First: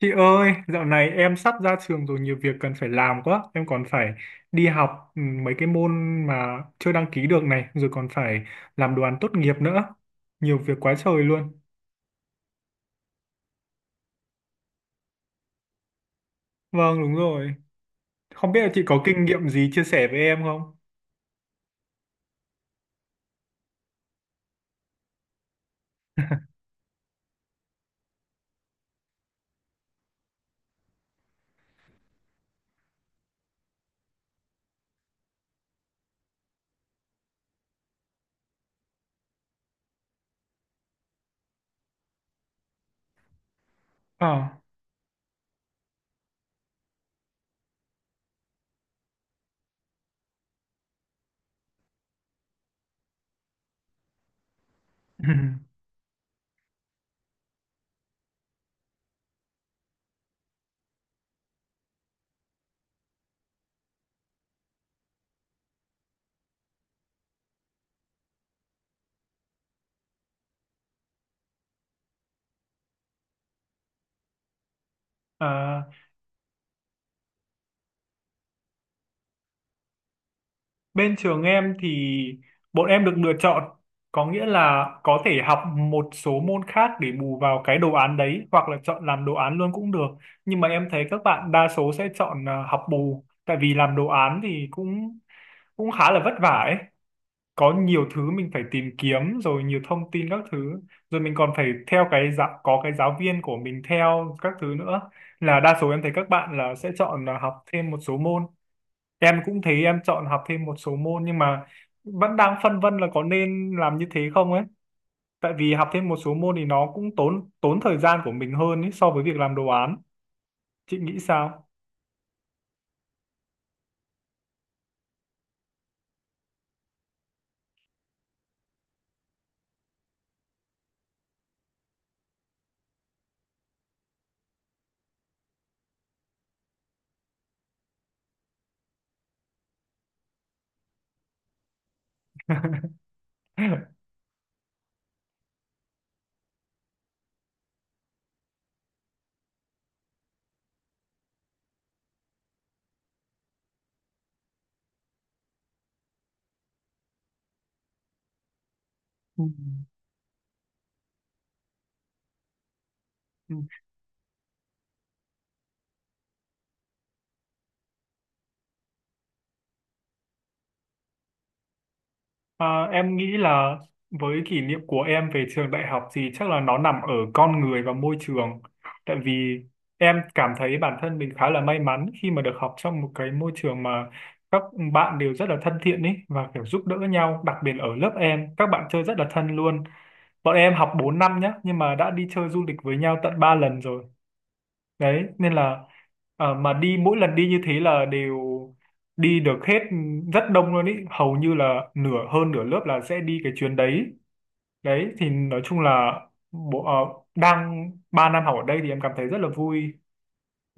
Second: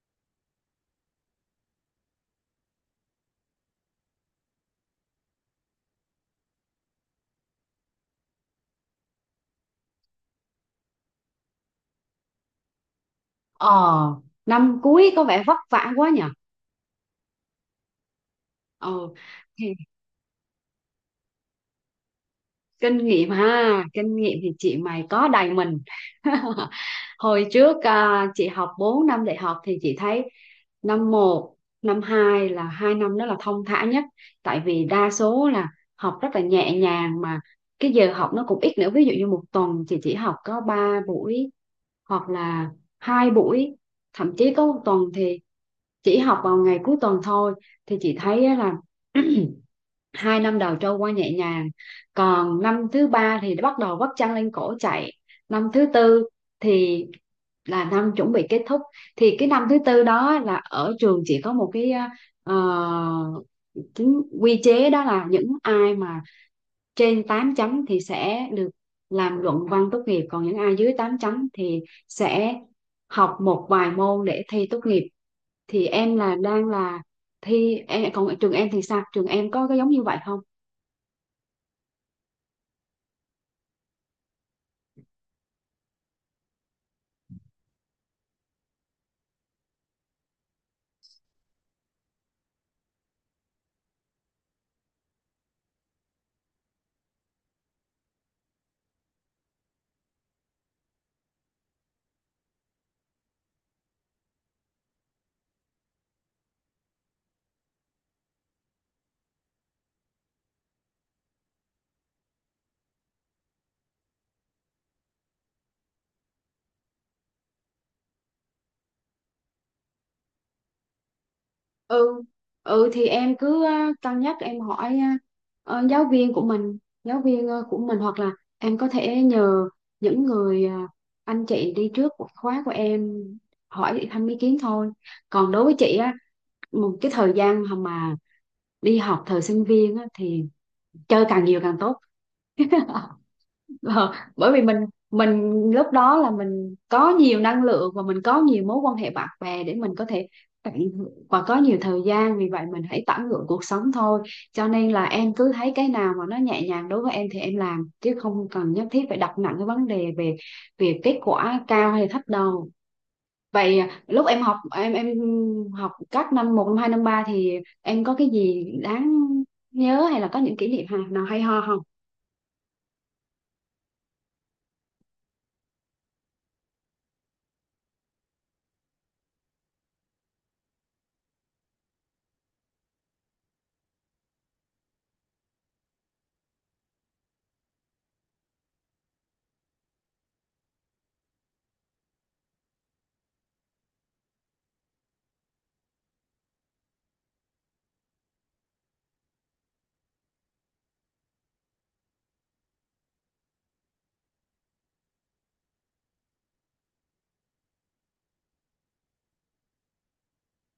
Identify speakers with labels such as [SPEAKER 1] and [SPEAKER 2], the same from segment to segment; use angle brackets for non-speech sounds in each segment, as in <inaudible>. [SPEAKER 1] Chị ơi, dạo này em sắp ra trường rồi nhiều việc cần phải làm quá. Em còn phải đi học mấy cái môn mà chưa đăng ký được này, rồi còn phải làm đoàn tốt nghiệp nữa. Nhiều việc quá trời luôn.
[SPEAKER 2] Ờ, năm cuối có vẻ vất vả quá nhỉ.
[SPEAKER 1] Vâng, đúng rồi. Không biết là chị
[SPEAKER 2] Ờ,
[SPEAKER 1] có kinh nghiệm gì
[SPEAKER 2] thì
[SPEAKER 1] chia sẻ với em không?
[SPEAKER 2] kinh nghiệm thì chị mày có đầy mình. <laughs> Hồi trước à, chị học 4 năm đại học thì chị thấy năm một, năm 2 là 2 năm đó là thong thả nhất, tại vì đa số là học rất là nhẹ nhàng mà cái giờ học nó cũng ít nữa. Ví dụ như một tuần chị chỉ học có 3 buổi hoặc là hai buổi, thậm
[SPEAKER 1] Ờ.
[SPEAKER 2] chí có một tuần thì chỉ học vào ngày cuối tuần thôi. Thì chị thấy á là <clears throat> 2 năm đầu trôi qua nhẹ nhàng, còn năm thứ ba thì bắt đầu vắt chăn lên cổ chạy. Năm
[SPEAKER 1] <laughs>
[SPEAKER 2] thứ tư thì là năm chuẩn bị kết thúc, thì cái năm thứ tư đó là ở trường chỉ có một cái ờ, chính quy chế, đó là những ai mà trên 8 chấm thì sẽ được làm luận văn tốt nghiệp, còn những ai dưới 8 chấm thì sẽ học một vài môn để thi tốt nghiệp. Thì
[SPEAKER 1] À,
[SPEAKER 2] em là đang là thi em, còn trường em thì sao, trường em có cái giống như vậy không?
[SPEAKER 1] bên trường em thì bọn em được lựa chọn, có nghĩa là có thể học một số môn khác để bù vào cái đồ án đấy hoặc là chọn làm đồ án luôn cũng được. Nhưng mà em thấy các bạn đa số sẽ chọn à, học bù, tại vì làm đồ án thì cũng cũng khá là vất vả ấy. Có nhiều thứ mình phải tìm kiếm rồi nhiều thông tin các thứ, rồi mình còn phải theo cái giáo viên của mình theo các thứ nữa, là đa số em thấy các bạn là sẽ chọn là học thêm một số môn. Em cũng thấy em chọn học thêm một số môn nhưng mà vẫn đang phân vân là có nên làm như thế không ấy. Tại vì học thêm một số môn thì nó cũng tốn tốn thời gian của mình hơn ấy, so với việc làm đồ án. Chị nghĩ sao?
[SPEAKER 2] Ừ, ừ, thì em cứ cân nhắc, em hỏi giáo viên của mình, giáo viên của mình hoặc là em có thể nhờ những người anh chị đi trước của khóa của em hỏi thăm ý kiến thôi. Còn đối với chị á, một cái thời gian mà đi học thời sinh viên á, thì chơi càng nhiều càng tốt.
[SPEAKER 1] <laughs>
[SPEAKER 2] Ờ, bởi vì mình lúc đó là mình có nhiều năng lượng và mình có nhiều mối quan hệ bạn bè để mình có thể tận hưởng, và có nhiều thời gian, vì vậy mình hãy tận hưởng cuộc sống thôi. Cho nên là em cứ thấy cái nào mà nó nhẹ nhàng đối với em thì em làm, chứ không cần nhất thiết phải đặt nặng cái vấn đề về về kết quả cao hay thấp đâu.
[SPEAKER 1] Ừ.
[SPEAKER 2] Vậy à, lúc em học em học các năm một, năm hai, năm ba thì em có cái gì đáng nhớ hay là có những kỷ niệm nào hay ho không?
[SPEAKER 1] À, em nghĩ là với kỷ niệm của em về trường đại học thì chắc là nó nằm ở con người và môi trường. Tại vì em cảm thấy bản thân mình khá là may mắn khi mà được học trong một cái môi trường mà các bạn đều rất là thân thiện ấy và kiểu giúp đỡ nhau, đặc biệt ở lớp em, các bạn chơi rất là thân luôn. Bọn em học 4 năm nhá, nhưng mà đã đi chơi du lịch với nhau tận 3 lần rồi đấy, nên là mà đi mỗi lần đi như thế là đều đi được hết, rất đông luôn ý, hầu như là nửa hơn nửa lớp là sẽ đi cái chuyến đấy. Đấy thì nói chung là bộ đang 3 năm học ở đây thì em cảm thấy rất là vui.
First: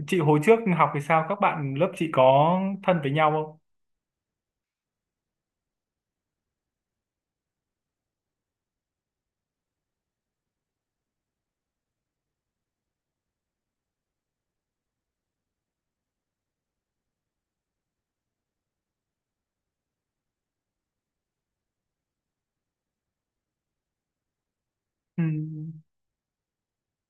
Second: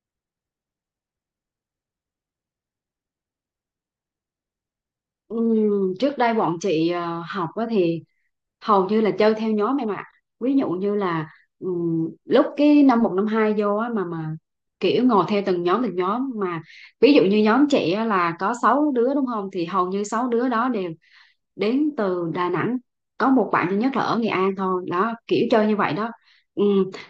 [SPEAKER 1] Chị hồi trước học thì sao, các bạn lớp chị có thân với nhau không?
[SPEAKER 2] Trước đây bọn chị học á thì hầu như là chơi theo nhóm em ạ. Ví dụ như là lúc cái năm một năm hai vô á mà kiểu ngồi theo từng nhóm mà, ví dụ như nhóm chị á là có 6 đứa đúng không, thì hầu như 6 đứa đó đều đến từ Đà Nẵng, có một bạn duy nhất là ở Nghệ An thôi, đó kiểu chơi như vậy đó. Ừ.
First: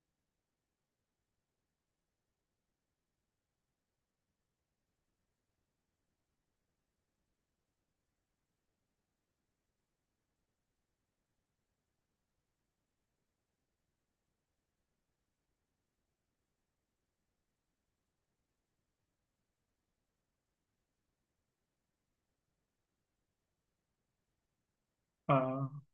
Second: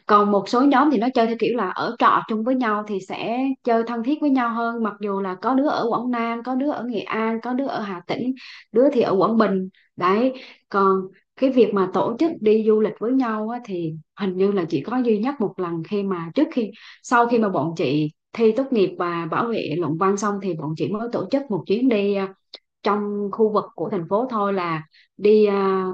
[SPEAKER 2] Còn một số nhóm thì nó chơi theo kiểu là ở trọ chung với nhau thì sẽ chơi thân thiết với nhau hơn, mặc dù là có đứa ở Quảng Nam, có đứa ở Nghệ An, có đứa ở Hà Tĩnh, đứa thì ở Quảng Bình đấy. Còn cái việc mà tổ chức đi du lịch với nhau á, thì hình như là chỉ có duy nhất một lần khi mà trước khi sau khi mà bọn chị thi tốt nghiệp và bảo vệ luận văn xong thì bọn chị mới tổ chức một chuyến đi, à, trong khu vực của thành phố thôi, là
[SPEAKER 1] Ừ.
[SPEAKER 2] đi à,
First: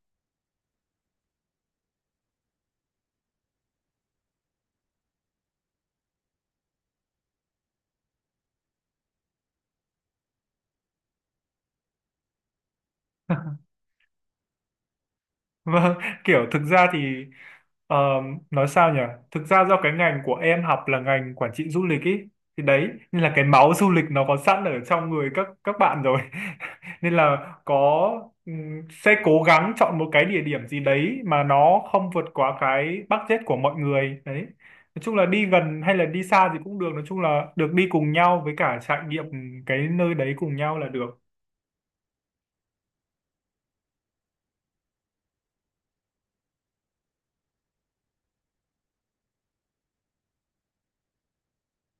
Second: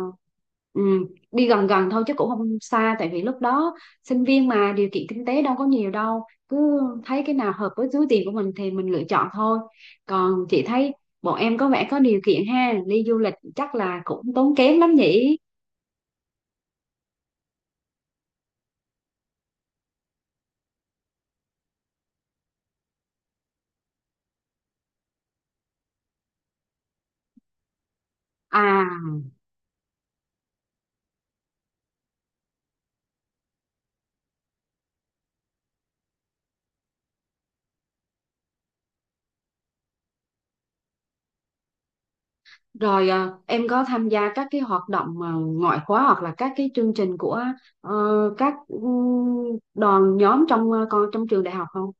[SPEAKER 2] ừm, đi gần gần thôi chứ cũng không xa, tại vì lúc đó sinh viên mà điều kiện kinh tế đâu có nhiều đâu, cứ thấy cái nào hợp với túi tiền của mình thì mình lựa chọn thôi. Còn chị thấy bọn em có vẻ có điều kiện ha, đi du lịch
[SPEAKER 1] Ờ.
[SPEAKER 2] chắc là cũng tốn kém lắm nhỉ.
[SPEAKER 1] Vâng, kiểu thực ra thì ờ, nói sao nhỉ? Thực ra do cái ngành của em học là ngành quản trị du lịch ý, thì đấy nên là cái máu du lịch nó có sẵn ở trong người các bạn rồi. <laughs> Nên là có sẽ
[SPEAKER 2] À,
[SPEAKER 1] cố gắng chọn một cái địa điểm gì đấy mà nó không vượt quá cái budget của mọi người đấy. Nói chung là đi gần hay là đi xa thì cũng được, nói chung là được đi cùng nhau với cả trải nghiệm cái nơi đấy cùng nhau là được.
[SPEAKER 2] rồi, à, em có tham gia các cái hoạt động à, ngoại khóa hoặc là các cái chương trình của ờ, các đoàn nhóm trong ờ, con trong trường đại học không?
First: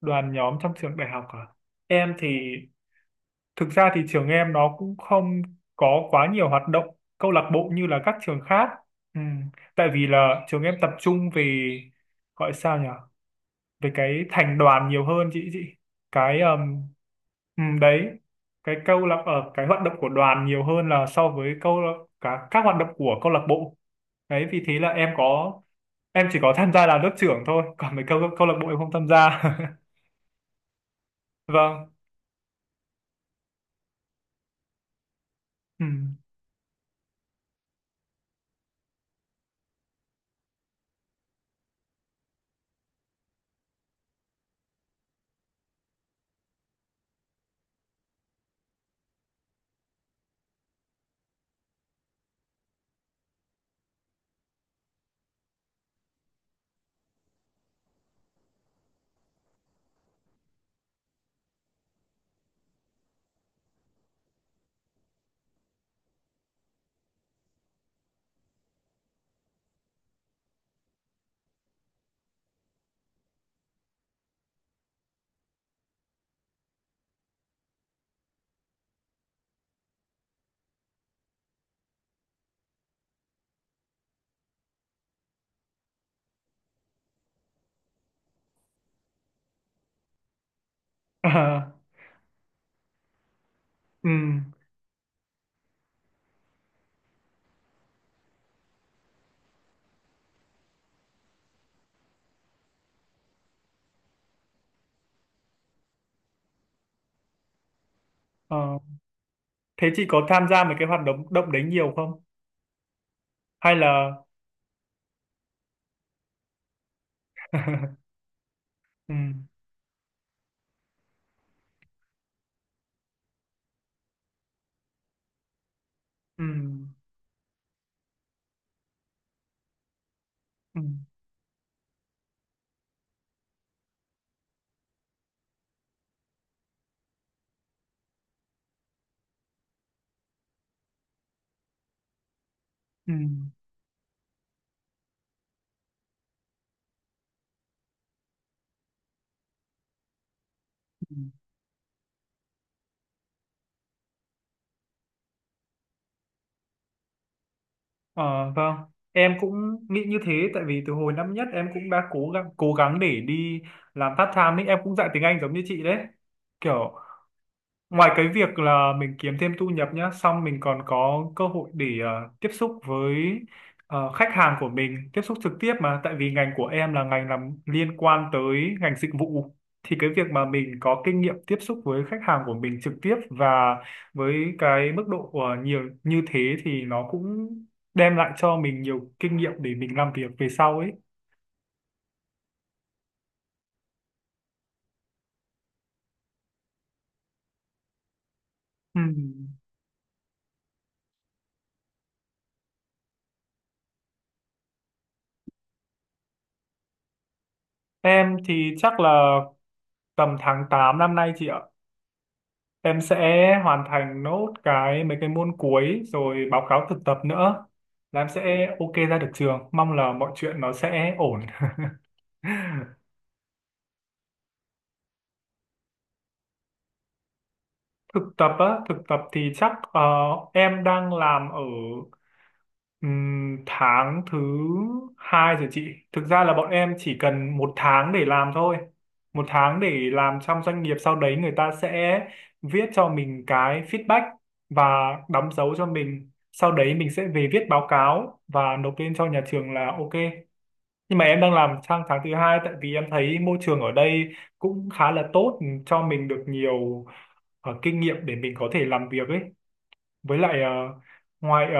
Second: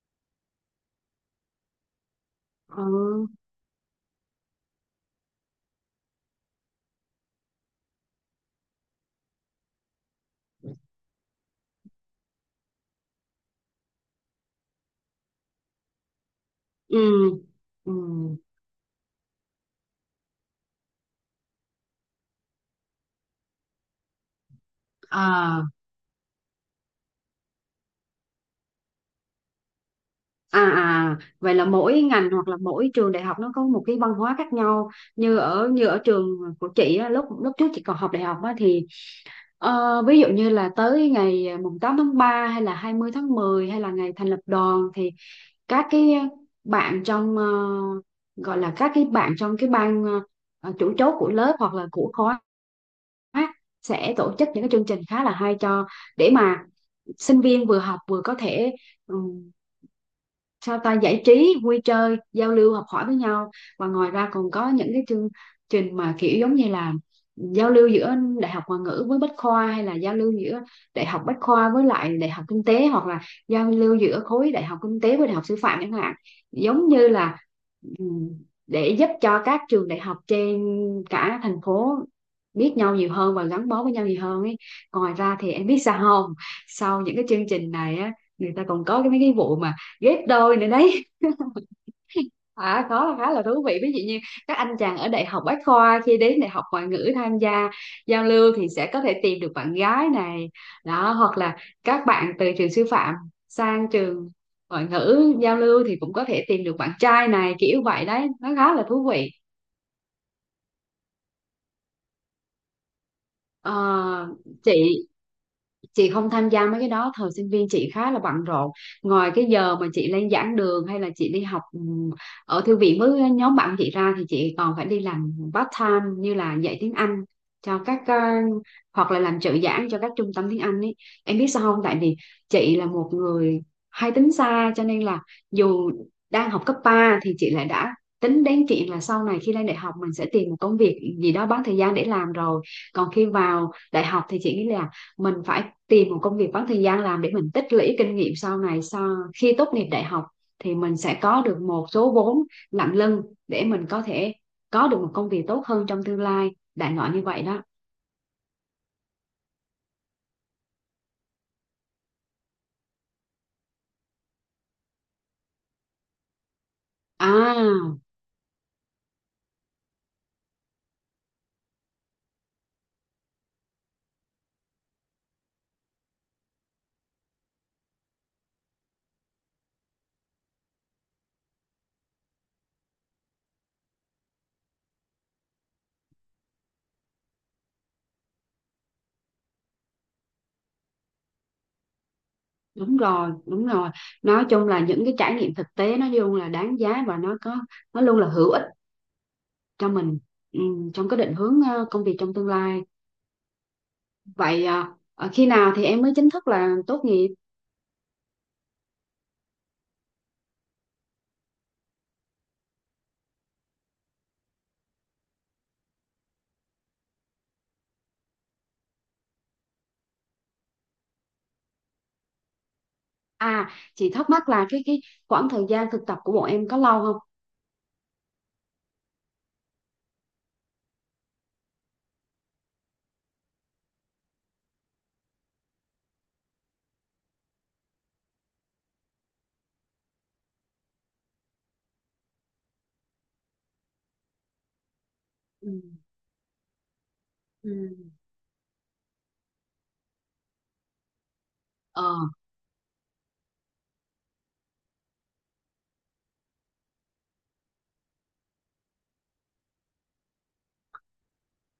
[SPEAKER 1] Đoàn nhóm trong trường đại học à? Em thì
[SPEAKER 2] Ừ.
[SPEAKER 1] thực ra thì trường em nó cũng không có quá nhiều hoạt động câu lạc bộ như là các trường khác. Ừ. Tại vì là trường em tập trung về, gọi sao nhỉ? Về cái thành đoàn nhiều hơn chị. Cái
[SPEAKER 2] Ừ, ừ.
[SPEAKER 1] đấy, cái câu lạc ở cái hoạt động của đoàn nhiều hơn là so với câu lạc- cả các hoạt động của câu lạc bộ. Đấy vì thế là em có,
[SPEAKER 2] À,
[SPEAKER 1] em chỉ có tham gia là lớp trưởng thôi, còn mấy câu câu lạc bộ em không tham gia.
[SPEAKER 2] à, à,
[SPEAKER 1] <laughs>
[SPEAKER 2] vậy là
[SPEAKER 1] Vâng.
[SPEAKER 2] mỗi ngành hoặc là mỗi trường đại học nó có một cái văn hóa khác nhau. Như ở
[SPEAKER 1] Ừm.
[SPEAKER 2] trường của chị á, lúc lúc trước chị còn học đại học á, thì ờ, ví dụ như là tới ngày à, mùng 8 tháng ba hay là 20 tháng 10 hay là ngày thành lập đoàn thì các cái bạn trong gọi là các cái bạn trong cái ban chủ chốt của lớp hoặc là của khóa sẽ tổ chức những cái chương trình khá là hay cho, để mà sinh viên vừa học vừa có thể sao ta, giải trí, vui chơi, giao lưu, học hỏi với nhau. Và ngoài ra còn có những cái chương trình mà kiểu giống như là giao lưu giữa đại học ngoại ngữ với bách khoa, hay là giao lưu giữa đại học bách khoa với lại đại học kinh tế, hoặc là giao lưu giữa khối đại học kinh tế với đại học sư phạm chẳng hạn. Giống như là ừm, để giúp cho các trường đại học trên cả thành phố biết nhau nhiều hơn và gắn bó với nhau nhiều hơn ấy. Ngoài ra thì em biết sao không? Sau những cái chương trình này á, người ta còn có cái mấy cái vụ mà ghép đôi nữa đấy.
[SPEAKER 1] <laughs> À,
[SPEAKER 2] À, có, là khá là thú vị, ví dụ như
[SPEAKER 1] ừm.
[SPEAKER 2] các anh chàng ở đại học Bách Khoa khi đến đại học ngoại ngữ tham gia giao lưu thì sẽ có thể tìm được bạn gái này đó, hoặc là các bạn từ trường sư phạm sang trường ngoại ngữ giao lưu thì cũng có thể tìm được bạn trai này, kiểu vậy đấy, nó khá
[SPEAKER 1] Ờ.
[SPEAKER 2] là thú vị.
[SPEAKER 1] Thế chị có tham gia mấy cái hoạt động động đấy nhiều không? Hay là
[SPEAKER 2] Ờ, chị chị không tham gia mấy cái đó, thời sinh viên chị khá
[SPEAKER 1] <laughs>
[SPEAKER 2] là bận rộn.
[SPEAKER 1] ừ,
[SPEAKER 2] Ngoài cái giờ mà chị lên giảng đường hay là chị đi học ở thư viện với nhóm bạn chị ra thì chị còn phải đi làm part time, như
[SPEAKER 1] ừ,
[SPEAKER 2] là dạy tiếng Anh cho các hoặc là làm trợ giảng cho các trung tâm tiếng
[SPEAKER 1] ừ,
[SPEAKER 2] Anh ấy. Em biết sao không, tại vì chị là một người hay tính xa, cho nên là dù đang học cấp 3 thì chị lại đã tính đến chuyện là sau này khi lên đại học mình sẽ tìm một công việc gì đó bán thời gian để làm rồi. Còn
[SPEAKER 1] ừ,
[SPEAKER 2] khi vào đại học thì chị nghĩ là mình phải tìm một công việc bán thời gian làm để mình tích lũy kinh nghiệm, sau này sau khi tốt nghiệp đại học thì mình
[SPEAKER 1] ừ.
[SPEAKER 2] sẽ có được một số vốn nặng lưng để mình có thể có được một công việc tốt hơn trong tương lai, đại loại như vậy đó.
[SPEAKER 1] Ờ, vâng, em cũng nghĩ như thế, tại vì từ hồi năm nhất em cũng đã cố gắng để đi làm part time ấy, em cũng dạy tiếng Anh giống như chị đấy. Kiểu
[SPEAKER 2] À,
[SPEAKER 1] ngoài cái việc là mình kiếm thêm thu nhập nhá, xong mình còn có cơ hội để ờ, tiếp xúc với ờ, khách hàng của mình, tiếp xúc trực tiếp mà, tại vì ngành của em là ngành làm liên quan tới ngành dịch vụ. Thì cái việc mà mình có kinh nghiệm tiếp xúc với khách hàng của mình trực tiếp và với cái mức độ của nhiều như thế thì nó cũng đem lại cho mình nhiều kinh nghiệm để mình làm việc về sau ấy.
[SPEAKER 2] đúng rồi, đúng rồi, nói chung là những cái trải nghiệm thực tế nó luôn là đáng giá và nó luôn là hữu ích
[SPEAKER 1] Ừm.
[SPEAKER 2] cho mình, ừ, trong cái định hướng công việc trong tương lai. Vậy à, ờ, khi nào thì em mới chính thức là tốt nghiệp?
[SPEAKER 1] Em thì chắc là tầm tháng 8 năm nay chị ạ. Em sẽ hoàn thành nốt cái mấy cái môn cuối rồi báo cáo thực tập nữa là em sẽ ok ra được trường, mong là mọi chuyện nó sẽ ổn. <laughs>
[SPEAKER 2] À, chị thắc mắc là cái khoảng thời gian thực tập của bọn em có lâu không?
[SPEAKER 1] Thực tập á, thực tập thì chắc ờ, em đang làm ở tháng thứ hai rồi chị. Thực ra là bọn em chỉ cần một tháng để làm thôi, một tháng để làm trong doanh nghiệp, sau đấy người ta sẽ viết cho mình cái feedback và đóng
[SPEAKER 2] Ừ.
[SPEAKER 1] dấu cho mình, sau đấy mình sẽ về viết
[SPEAKER 2] Ừ.
[SPEAKER 1] báo cáo và nộp lên cho nhà trường là ok. Nhưng mà em đang làm sang
[SPEAKER 2] Ờ,
[SPEAKER 1] tháng thứ hai tại vì em thấy môi trường ở đây cũng khá là tốt, cho mình được nhiều ờ, kinh nghiệm để mình có thể làm việc ấy, với lại ờ, ngoài ờ,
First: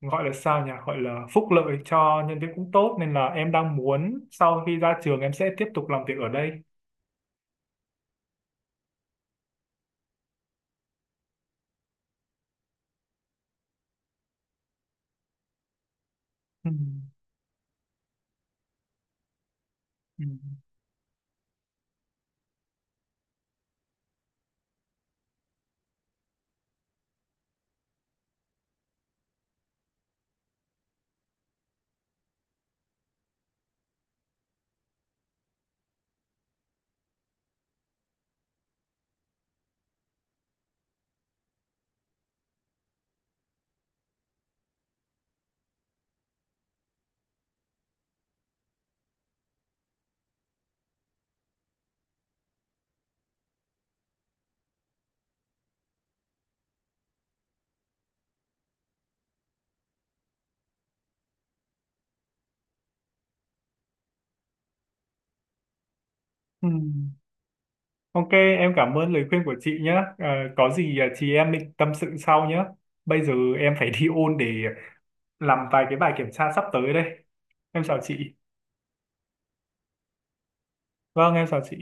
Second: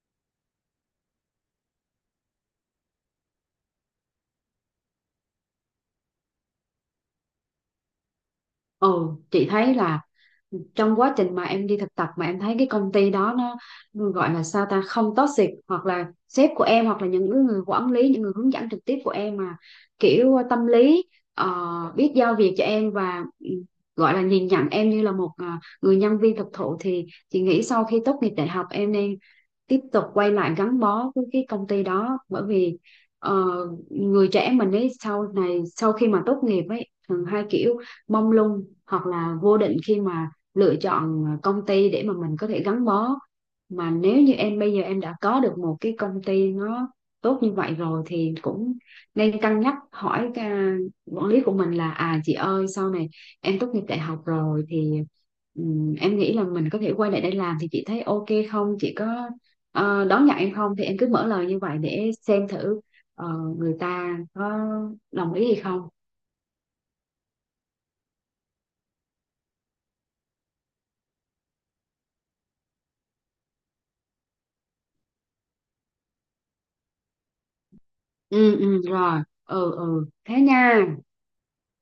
[SPEAKER 1] gọi là sao nhỉ, gọi là phúc lợi cho nhân viên cũng tốt, nên là em đang muốn sau khi ra trường em sẽ tiếp tục làm việc ở đây.
[SPEAKER 2] ừ, chị thấy là trong quá trình mà em đi thực tập mà em thấy cái công ty đó nó gọi là sao ta, không toxic, hoặc là sếp của
[SPEAKER 1] Ừ.
[SPEAKER 2] em hoặc là những người quản lý, những người hướng dẫn trực tiếp của em mà
[SPEAKER 1] Ừ.
[SPEAKER 2] kiểu tâm lý, biết giao việc cho em và ừ, gọi là nhìn nhận em như là một người nhân viên thực thụ, thì chị nghĩ sau khi tốt nghiệp đại học em nên tiếp tục quay lại gắn bó với cái công ty đó. Bởi vì ờ, người trẻ mình ấy sau này sau khi mà tốt nghiệp ấy thường hai kiểu, mông lung hoặc là vô định khi mà lựa chọn công ty để mà mình có thể gắn bó. Mà nếu như em bây giờ em đã có được một cái công ty nó tốt như vậy rồi thì cũng nên cân nhắc hỏi cái, à, quản lý của mình là à chị ơi, sau này em tốt nghiệp đại học rồi thì em nghĩ là mình có thể quay lại đây làm, thì chị thấy ok không, chị có đón nhận em không, thì em cứ mở lời như vậy để xem thử ờ, người ta có đồng ý hay không.
[SPEAKER 1] Ừ. Ok em cảm ơn lời khuyên của chị nhé. Ờ, có gì ờ, chị em mình tâm sự sau nhé, bây giờ em phải đi ôn để làm vài cái bài kiểm tra sắp tới đây. Em chào chị.
[SPEAKER 2] Ừ, ừ rồi. Ừ, ừ, thế nha.
[SPEAKER 1] Vâng em chào chị.